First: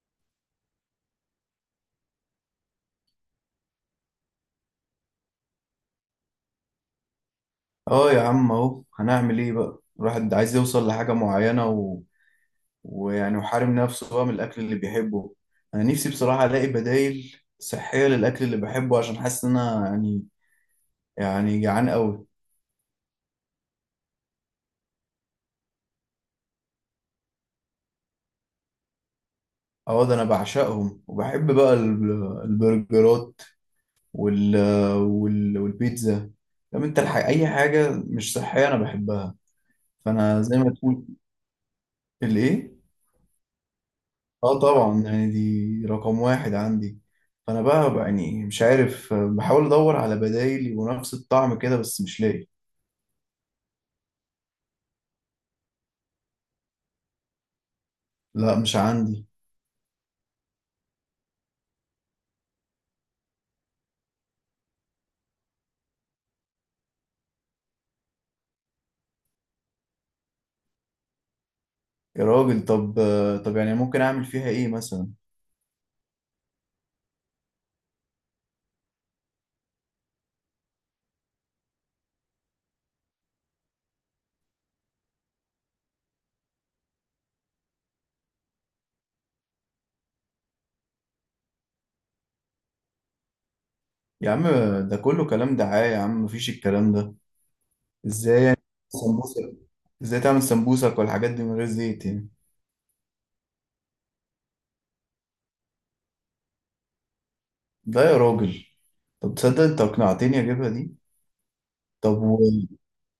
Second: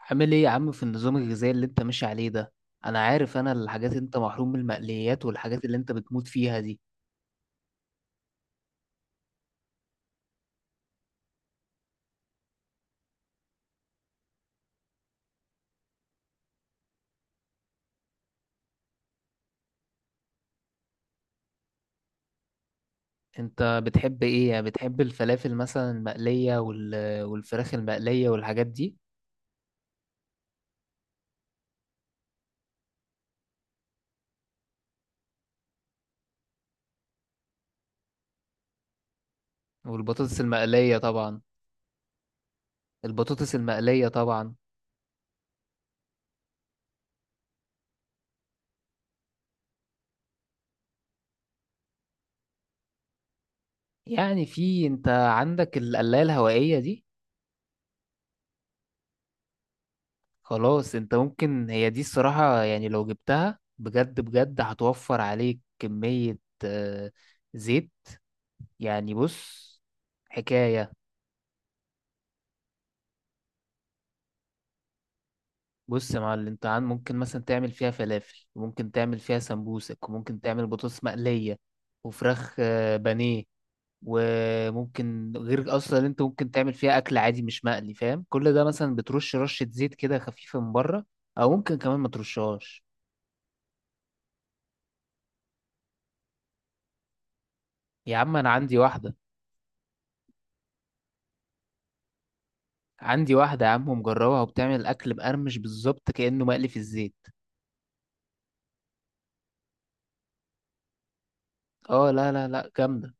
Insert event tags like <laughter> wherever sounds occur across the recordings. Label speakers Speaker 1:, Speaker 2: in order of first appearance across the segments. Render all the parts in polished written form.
Speaker 1: عامل ايه يا عم في النظام الغذائي اللي انت ماشي عليه ده؟ انا عارف، انا الحاجات اللي انت محروم من المقليات والحاجات اللي انت بتموت فيها دي.
Speaker 2: اه يا عم اهو هنعمل ايه بقى. الواحد عايز يوصل لحاجة معينة و... ويعني وحارم نفسه بقى من الأكل اللي بيحبه. أنا نفسي بصراحة ألاقي بدايل صحية للأكل اللي بحبه، عشان حاسس إن أنا يعني جعان أوي.
Speaker 1: انت بتحب ايه؟ يعني بتحب الفلافل مثلا المقلية والفراخ المقلية والحاجات دي،
Speaker 2: اه ده أنا بعشقهم، وبحب بقى البرجرات وال... وال... والبيتزا طب أنت أي حاجة مش صحية أنا بحبها.
Speaker 1: والبطاطس
Speaker 2: فأنا زي ما
Speaker 1: المقلية
Speaker 2: تقول
Speaker 1: طبعا.
Speaker 2: الإيه؟
Speaker 1: البطاطس المقلية طبعا.
Speaker 2: اه طبعا، يعني دي رقم واحد عندي. فانا بقى يعني مش عارف، بحاول ادور على بدايل يبقوا نفس الطعم كده بس مش لاقي.
Speaker 1: يعني في انت عندك القلاية الهوائية دي؟
Speaker 2: لا مش عندي.
Speaker 1: خلاص، انت ممكن هي دي الصراحة، يعني لو جبتها بجد بجد هتوفر عليك كمية آه، زيت. يعني بص، حكاية،
Speaker 2: يا راجل، طب طب يعني ممكن اعمل فيها ايه مثلا؟
Speaker 1: بص يا معلم، انت ممكن مثلا تعمل فيها فلافل، وممكن تعمل فيها سمبوسك، وممكن تعمل بطاطس مقلية وفراخ بانيه. وممكن غير اصلا اللي انت ممكن تعمل فيها اكل عادي مش مقلي، فاهم؟ كل ده مثلا بترش رشة زيت كده خفيفة من بره، او ممكن كمان ما ترشهاش.
Speaker 2: يا عم ده كله كلام دعاية يا عم، مفيش الكلام ده.
Speaker 1: يا عم انا
Speaker 2: ازاي؟
Speaker 1: عندي واحدة.
Speaker 2: سمبوسك؟ ازاي تعمل سمبوسك والحاجات دي من غير زيت يعني؟
Speaker 1: عندي واحدة يا عم مجربها، وبتعمل اكل مقرمش بالظبط كأنه مقلي في الزيت.
Speaker 2: لا يا راجل. طب تصدق انت اقنعتني اجيبها دي.
Speaker 1: اه
Speaker 2: طب
Speaker 1: لا لا لا، جامدة.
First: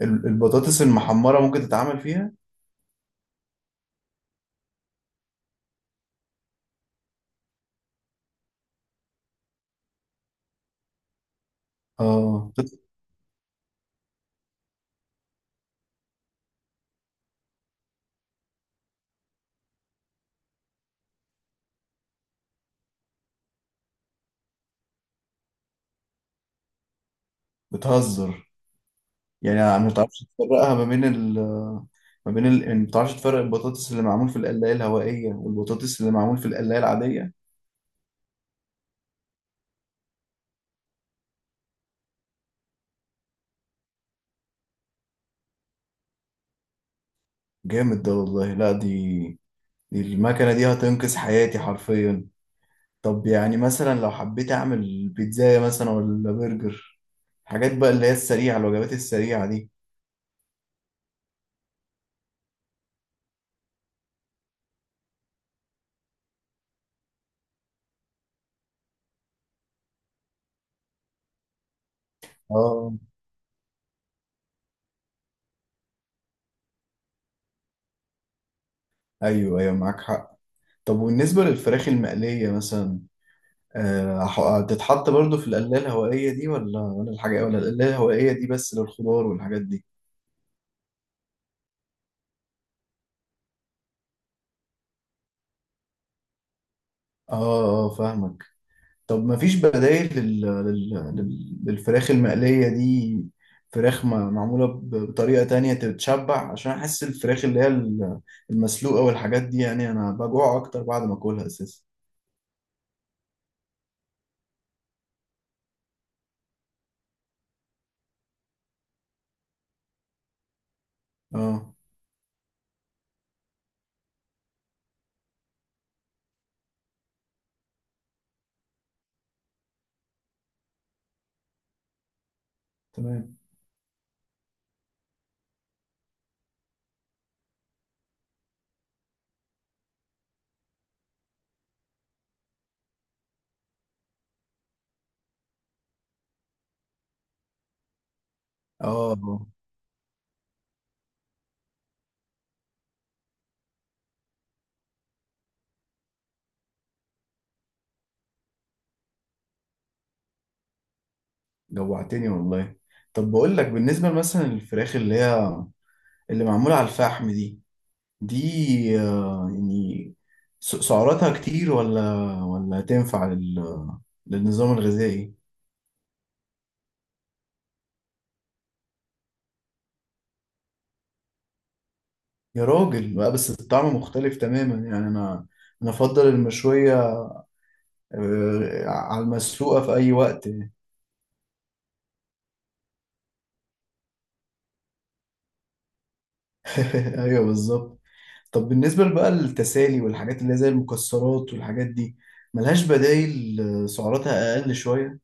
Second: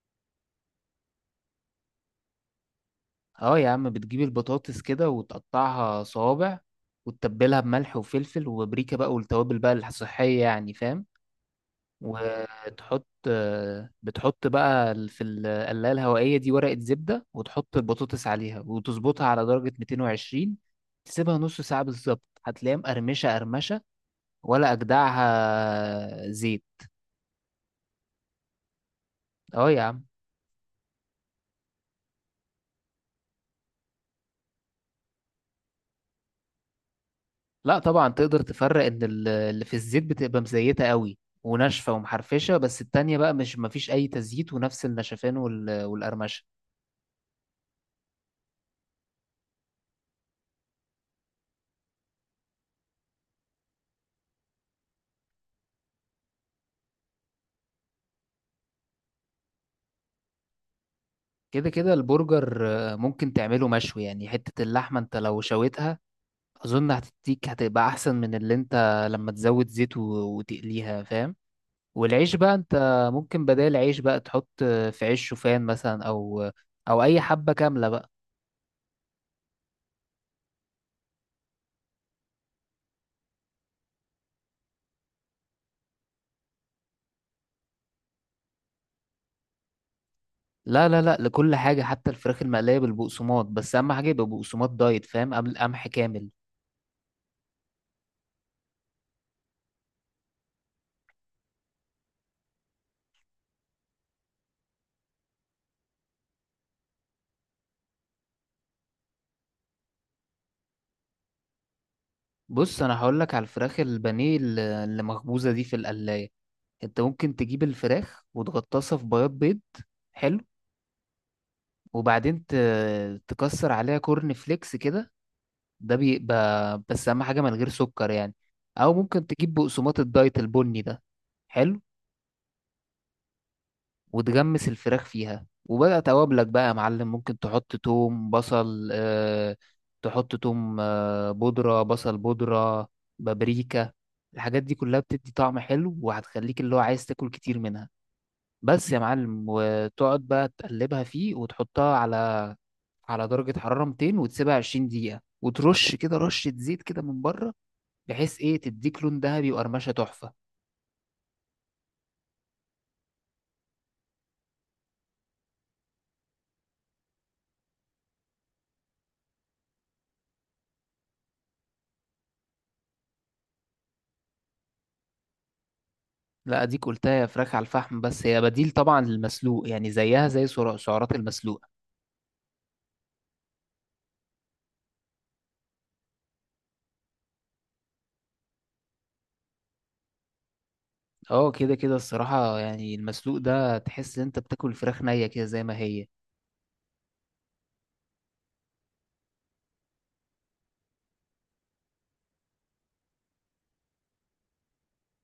Speaker 2: والبطاطس المحمرة ممكن تتعمل فيها؟
Speaker 1: اه يا عم، بتجيب البطاطس كده وتقطعها صوابع، وتتبلها بملح وفلفل وبابريكا بقى، والتوابل بقى الصحية يعني، فاهم؟
Speaker 2: اه
Speaker 1: وتحط، بتحط بقى في القلاية الهوائية دي ورقة زبدة، وتحط البطاطس عليها، وتظبطها على درجة 220. تسيبها نص ساعة بالظبط، هتلاقيها مقرمشة قرمشة، ولا أجدعها زيت.
Speaker 2: بتهزر. يعني
Speaker 1: اه
Speaker 2: أنا
Speaker 1: يا
Speaker 2: ما
Speaker 1: عم.
Speaker 2: تعرفش تفرقها ما بين يعني ما تعرفش تفرق البطاطس اللي معمول في القلاية الهوائية والبطاطس اللي معمول في القلاية العادية.
Speaker 1: لا طبعا، تقدر تفرق ان اللي في الزيت بتبقى مزيته قوي وناشفه ومحرفشه، بس التانية بقى مش، مفيش اي تزييت، ونفس النشفان والقرمشه.
Speaker 2: جامد ده والله. لا دي دي المكنة دي هتنقذ حياتي حرفيا. طب يعني مثلا لو حبيت اعمل بيتزاية مثلا ولا برجر، حاجات بقى اللي هي السريعة، الوجبات السريعة دي.
Speaker 1: كده كده البرجر ممكن تعمله مشوي، يعني حته اللحمه انت لو شويتها، اظن هتديك، هتبقى احسن من اللي انت لما تزود زيت وتقليها، فاهم؟ والعيش بقى انت
Speaker 2: اه
Speaker 1: ممكن بدال عيش بقى تحط في عيش شوفان مثلا، او اي حبه كامله بقى.
Speaker 2: ايوه ايوه معاك حق. طب وبالنسبة للفراخ المقلية مثلا، هتتحط برضو في القلاية الهوائية دي ولا الحاجة، ولا القلاية الهوائية دي بس للخضار والحاجات دي؟
Speaker 1: لا لا لا، لكل حاجة، حتى الفراخ المقلية بالبقسماط، بس أهم حاجة يبقى بقسماط دايت، فاهم؟ قبل قمح كامل.
Speaker 2: اه اه فاهمك. طب ما فيش بدائل للفراخ المقلية دي؟ فراخ ما... معمولة بطريقة تانية تتشبع، عشان أحس الفراخ اللي هي المسلوقة والحاجات دي يعني أنا بجوع أكتر بعد ما أكلها أساسا.
Speaker 1: بص، أنا هقولك على الفراخ البانيه اللي مخبوزة دي في القلاية. أنت ممكن تجيب الفراخ وتغطسها في بياض بيض، حلو
Speaker 2: اه.
Speaker 1: وبعدين تكسر عليها كورن فليكس كده. ده بيبقى، بس أهم حاجة من غير سكر يعني. أو ممكن تجيب بقسماط الدايت البني ده، حلو
Speaker 2: تمام.
Speaker 1: وتغمس الفراخ فيها، وبقى توابلك بقى يا معلم، ممكن تحط توم بصل آه، تحط توم بودرة، بصل بودرة، بابريكا. الحاجات دي كلها بتدي طعم حلو، وهتخليك اللي هو عايز تاكل كتير منها.
Speaker 2: اه.
Speaker 1: بس يا معلم،
Speaker 2: آه،.
Speaker 1: وتقعد بقى تقلبها فيه، وتحطها على درجة حرارة 200، وتسيبها 20 دقيقة، وترش كده رشة زيت كده من بره، بحيث ايه، تديك لون ذهبي وقرمشة تحفة.
Speaker 2: جوعتني والله. طب بقول لك، بالنسبة مثلا للفراخ اللي هي اللي معمولة على الفحم دي، دي آه يعني سعراتها كتير؟ ولا ولا تنفع للنظام الغذائي؟
Speaker 1: لا اديك قلتها، يا فراخ على الفحم، بس هي بديل طبعا للمسلوق، يعني زيها زي سعرات المسلوق.
Speaker 2: يا راجل بقى، بس الطعم مختلف تماما. يعني انا افضل المشوية على المسلوقة في اي وقت.
Speaker 1: اه كده كده، الصراحة يعني المسلوق ده تحس ان انت بتاكل فراخ نية كده زي ما هي.
Speaker 2: <laughs> ايوه بالظبط. طب بالنسبة بقى للتسالي والحاجات اللي هي زي المكسرات والحاجات دي، ملهاش بدايل؟ سعراتها أقل شوية؟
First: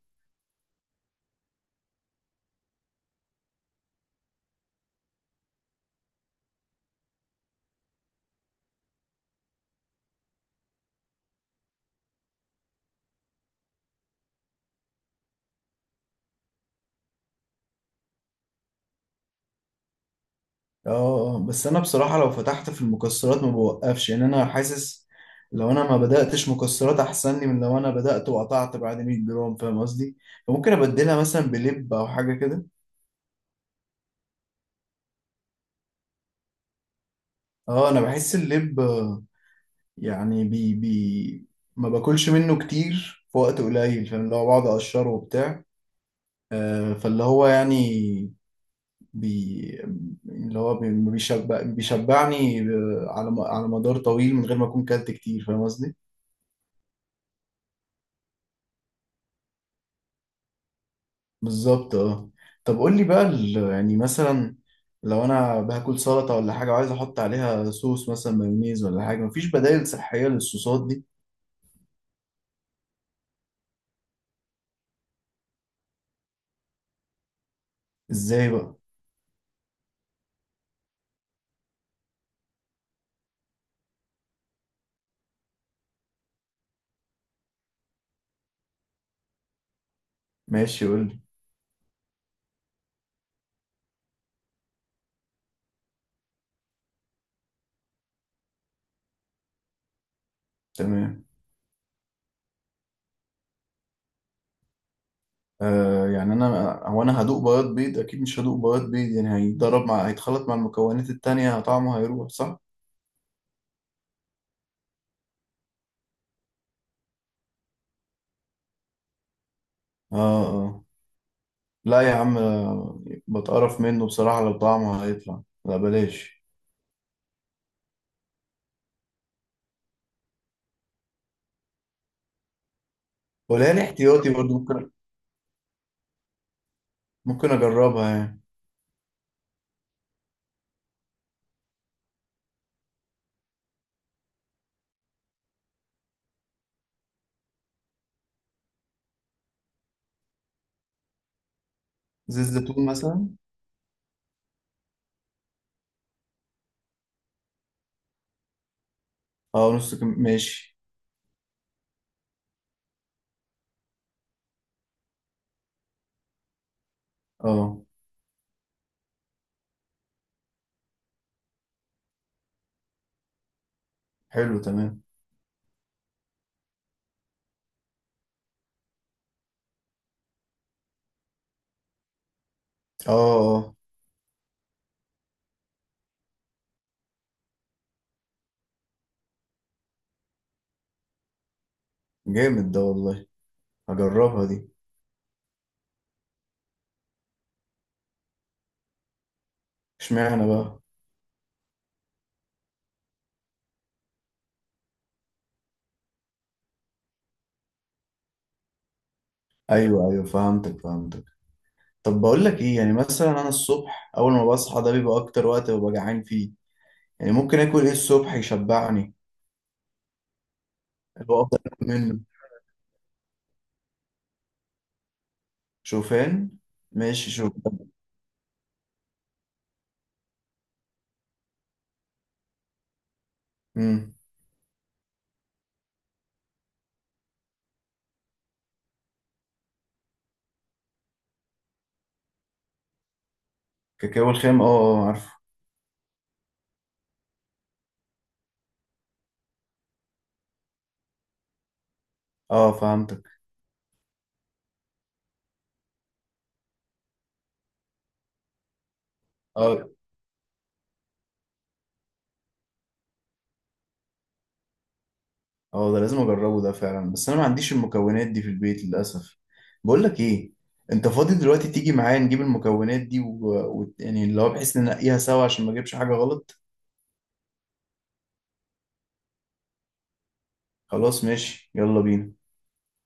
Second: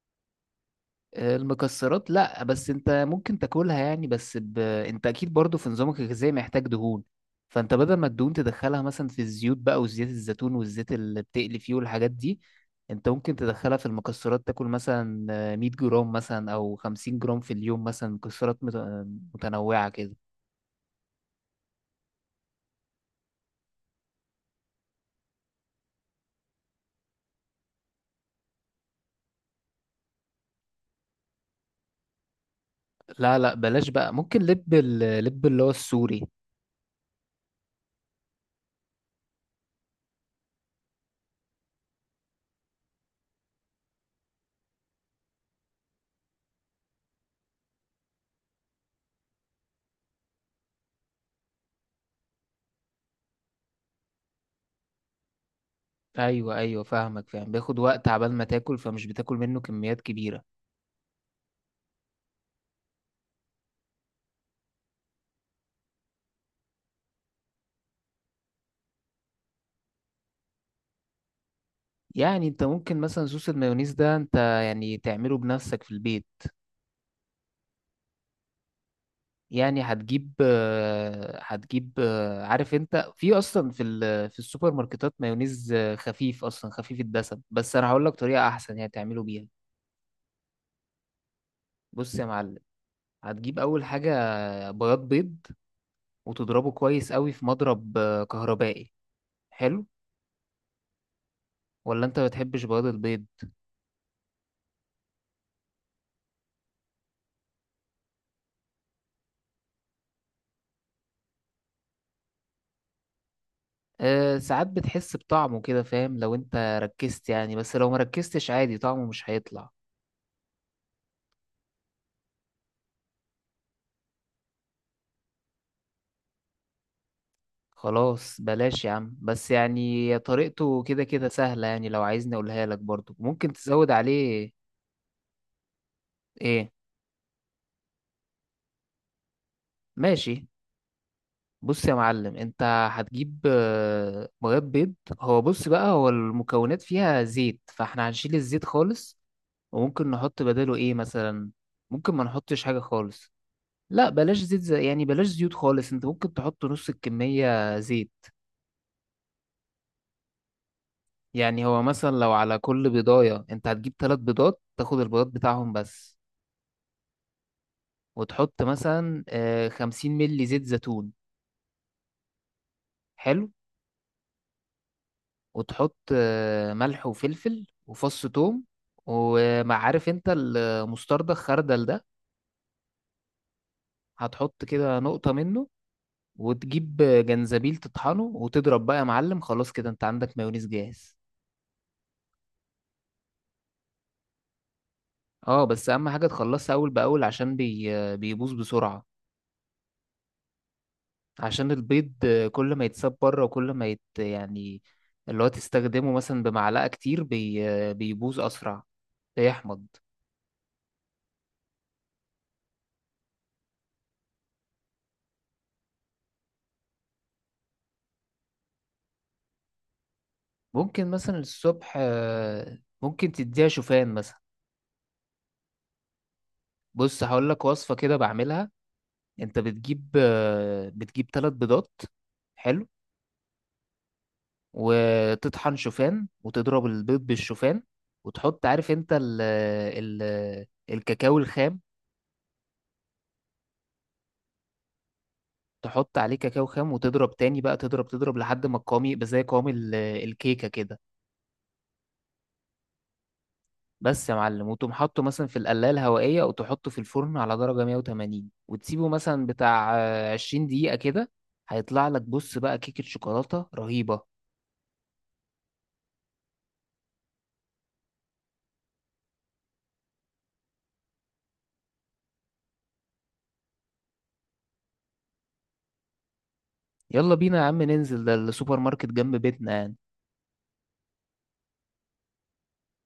Speaker 1: المكسرات لا، بس انت ممكن تاكلها يعني، بس انت اكيد برضو في نظامك الغذائي محتاج دهون. فانت بدل ما الدهون تدخلها مثلا في الزيوت بقى، وزيت الزيتون، والزيت اللي بتقلي فيه، والحاجات دي، انت ممكن تدخلها في المكسرات، تاكل مثلا 100 جرام مثلا، او 50 جرام في اليوم، مثلا مكسرات متنوعة كده.
Speaker 2: اه بس أنا بصراحة لو فتحت في المكسرات ما بوقفش. يعني أنا حاسس لو أنا ما بدأتش مكسرات أحسن لي من لو أنا بدأت وقطعت بعد 100 جرام، فاهم قصدي؟ فممكن أبدلها مثلا بلب أو حاجة كده.
Speaker 1: لا لا بلاش بقى، ممكن لب، لب اللي هو السوري.
Speaker 2: اه أنا بحس اللب يعني بي ما باكلش منه كتير في وقت قليل، فاهم؟ اللي هو بقعد اقشره وبتاع، فاللي هو يعني بي اللي هو بي- بيشبع، بيشبعني على مدار طويل من غير ما اكون كلت كتير، فاهم قصدي؟
Speaker 1: ايوه ايوه، فاهمك، فاهم بياخد وقت عبال ما تاكل، فمش بتاكل منه كميات كبيره.
Speaker 2: بالظبط اه. طب قول لي بقى، يعني مثلا لو انا باكل سلطه ولا حاجه وعايز احط عليها صوص مثلا مايونيز ولا حاجه، مفيش بدائل صحيه للصوصات دي؟
Speaker 1: يعني انت ممكن مثلا صوص المايونيز ده انت يعني تعمله بنفسك في البيت.
Speaker 2: ازاي بقى؟
Speaker 1: يعني هتجيب عارف انت، في اصلا في في السوبر ماركتات مايونيز خفيف، اصلا خفيف الدسم، بس انا هقول لك طريقه احسن يعني تعمله بيها.
Speaker 2: ماشي قول لي.
Speaker 1: بص يا معلم، هتجيب اول حاجه بياض بيض، وتضربه كويس قوي في مضرب كهربائي. حلو
Speaker 2: تمام.
Speaker 1: ولا انت ما بتحبش بياض البيض؟
Speaker 2: آه يعني انا، انا هدوق بياض بيض؟ اكيد مش هدوق بياض بيض، يعني هيتضرب مع، هيتخلط مع المكونات التانية، طعمه هيروح صح؟
Speaker 1: أه ساعات بتحس بطعمه كده، فاهم؟ لو انت ركزت يعني، بس لو ما ركزتش عادي طعمه مش هيطلع.
Speaker 2: اه اه. لا يا عم، بتقرف منه بصراحة. لو طعمه هيطلع لا بلاش.
Speaker 1: خلاص بلاش يا عم، بس يعني طريقته كده كده سهلة، يعني لو عايزني اقولها لك، برضو ممكن
Speaker 2: ولا انا
Speaker 1: تزود
Speaker 2: احتياطي
Speaker 1: عليه.
Speaker 2: برضو ممكن.
Speaker 1: ايه؟
Speaker 2: ممكن اجربها يعني.
Speaker 1: ماشي. بص يا معلم، انت هتجيب بياض بيض. هو بص بقى، هو المكونات فيها زيت، فاحنا هنشيل الزيت خالص، وممكن نحط بداله ايه مثلا؟ ممكن ما
Speaker 2: زيت
Speaker 1: نحطش حاجة
Speaker 2: زيتون مثلا؟
Speaker 1: خالص. لا بلاش زيت زي، يعني بلاش زيوت خالص، انت ممكن تحط نص الكمية زيت.
Speaker 2: اه نص كم؟ ماشي.
Speaker 1: يعني هو مثلا لو على كل بيضاية انت هتجيب ثلاث بيضات، تاخد البيضات بتاعهم بس،
Speaker 2: اه
Speaker 1: وتحط مثلا 50 مل زيت زيتون. حلو
Speaker 2: حلو تمام.
Speaker 1: وتحط ملح وفلفل وفص ثوم. وما عارف، انت المستردة، الخردل ده،
Speaker 2: اه اه
Speaker 1: هتحط كده نقطة منه، وتجيب جنزبيل تطحنه، وتضرب بقى يا معلم، خلاص كده انت عندك مايونيز جاهز.
Speaker 2: جامد ده والله، هجربها دي.
Speaker 1: اه، بس اهم حاجة تخلصها اول باول، عشان بيبوظ بسرعة.
Speaker 2: اشمعنى بقى؟
Speaker 1: عشان البيض كل ما يتساب بره، وكل ما يت... يعني اللي هو تستخدمه مثلا بمعلقة كتير بيبوظ اسرع، بيحمض.
Speaker 2: ايوه ايوه فهمتك فهمتك. طب بقول لك ايه، يعني مثلا انا الصبح اول ما بصحى ده بيبقى اكتر وقت ببقى جعان فيه. يعني ممكن اكل ايه الصبح يشبعني؟
Speaker 1: ممكن
Speaker 2: اللي
Speaker 1: مثلا
Speaker 2: هو افضل آكل
Speaker 1: الصبح
Speaker 2: منه؟
Speaker 1: ممكن تديها شوفان مثلا.
Speaker 2: شوفان؟
Speaker 1: بص،
Speaker 2: ماشي
Speaker 1: هقول لك
Speaker 2: شوفان.
Speaker 1: وصفة كده بعملها. انت بتجيب ثلاث بيضات، حلو
Speaker 2: امم.
Speaker 1: وتطحن شوفان، وتضرب البيض بالشوفان، وتحط، عارف انت الكاكاو الخام؟
Speaker 2: كاكاو الخام اه اه عارفه.
Speaker 1: تحط عليه كاكاو خام، وتضرب تاني بقى، تضرب لحد ما القوام يبقى زي قوام الكيكة كده.
Speaker 2: اه فهمتك.
Speaker 1: بس يا معلم، وتقوم حاطه مثلا في القلاية الهوائية، وتحطه في الفرن على درجة 180، وتسيبه مثلا
Speaker 2: اه
Speaker 1: بتاع 20 دقيقة كده. هيطلع لك، بص بقى، كيكة شوكولاتة رهيبة.
Speaker 2: اه ده لازم اجربه ده فعلا، بس انا ما عنديش المكونات دي في البيت للاسف. بقول لك ايه، انت فاضي دلوقتي تيجي معايا نجيب المكونات دي يعني اللي هو بحيث ننقيها سوا عشان ما اجيبش حاجه غلط؟
Speaker 1: يلا بينا يا عم ننزل، ده السوبر ماركت جنب بيتنا يعني.
Speaker 2: خلاص ماشي يلا بينا.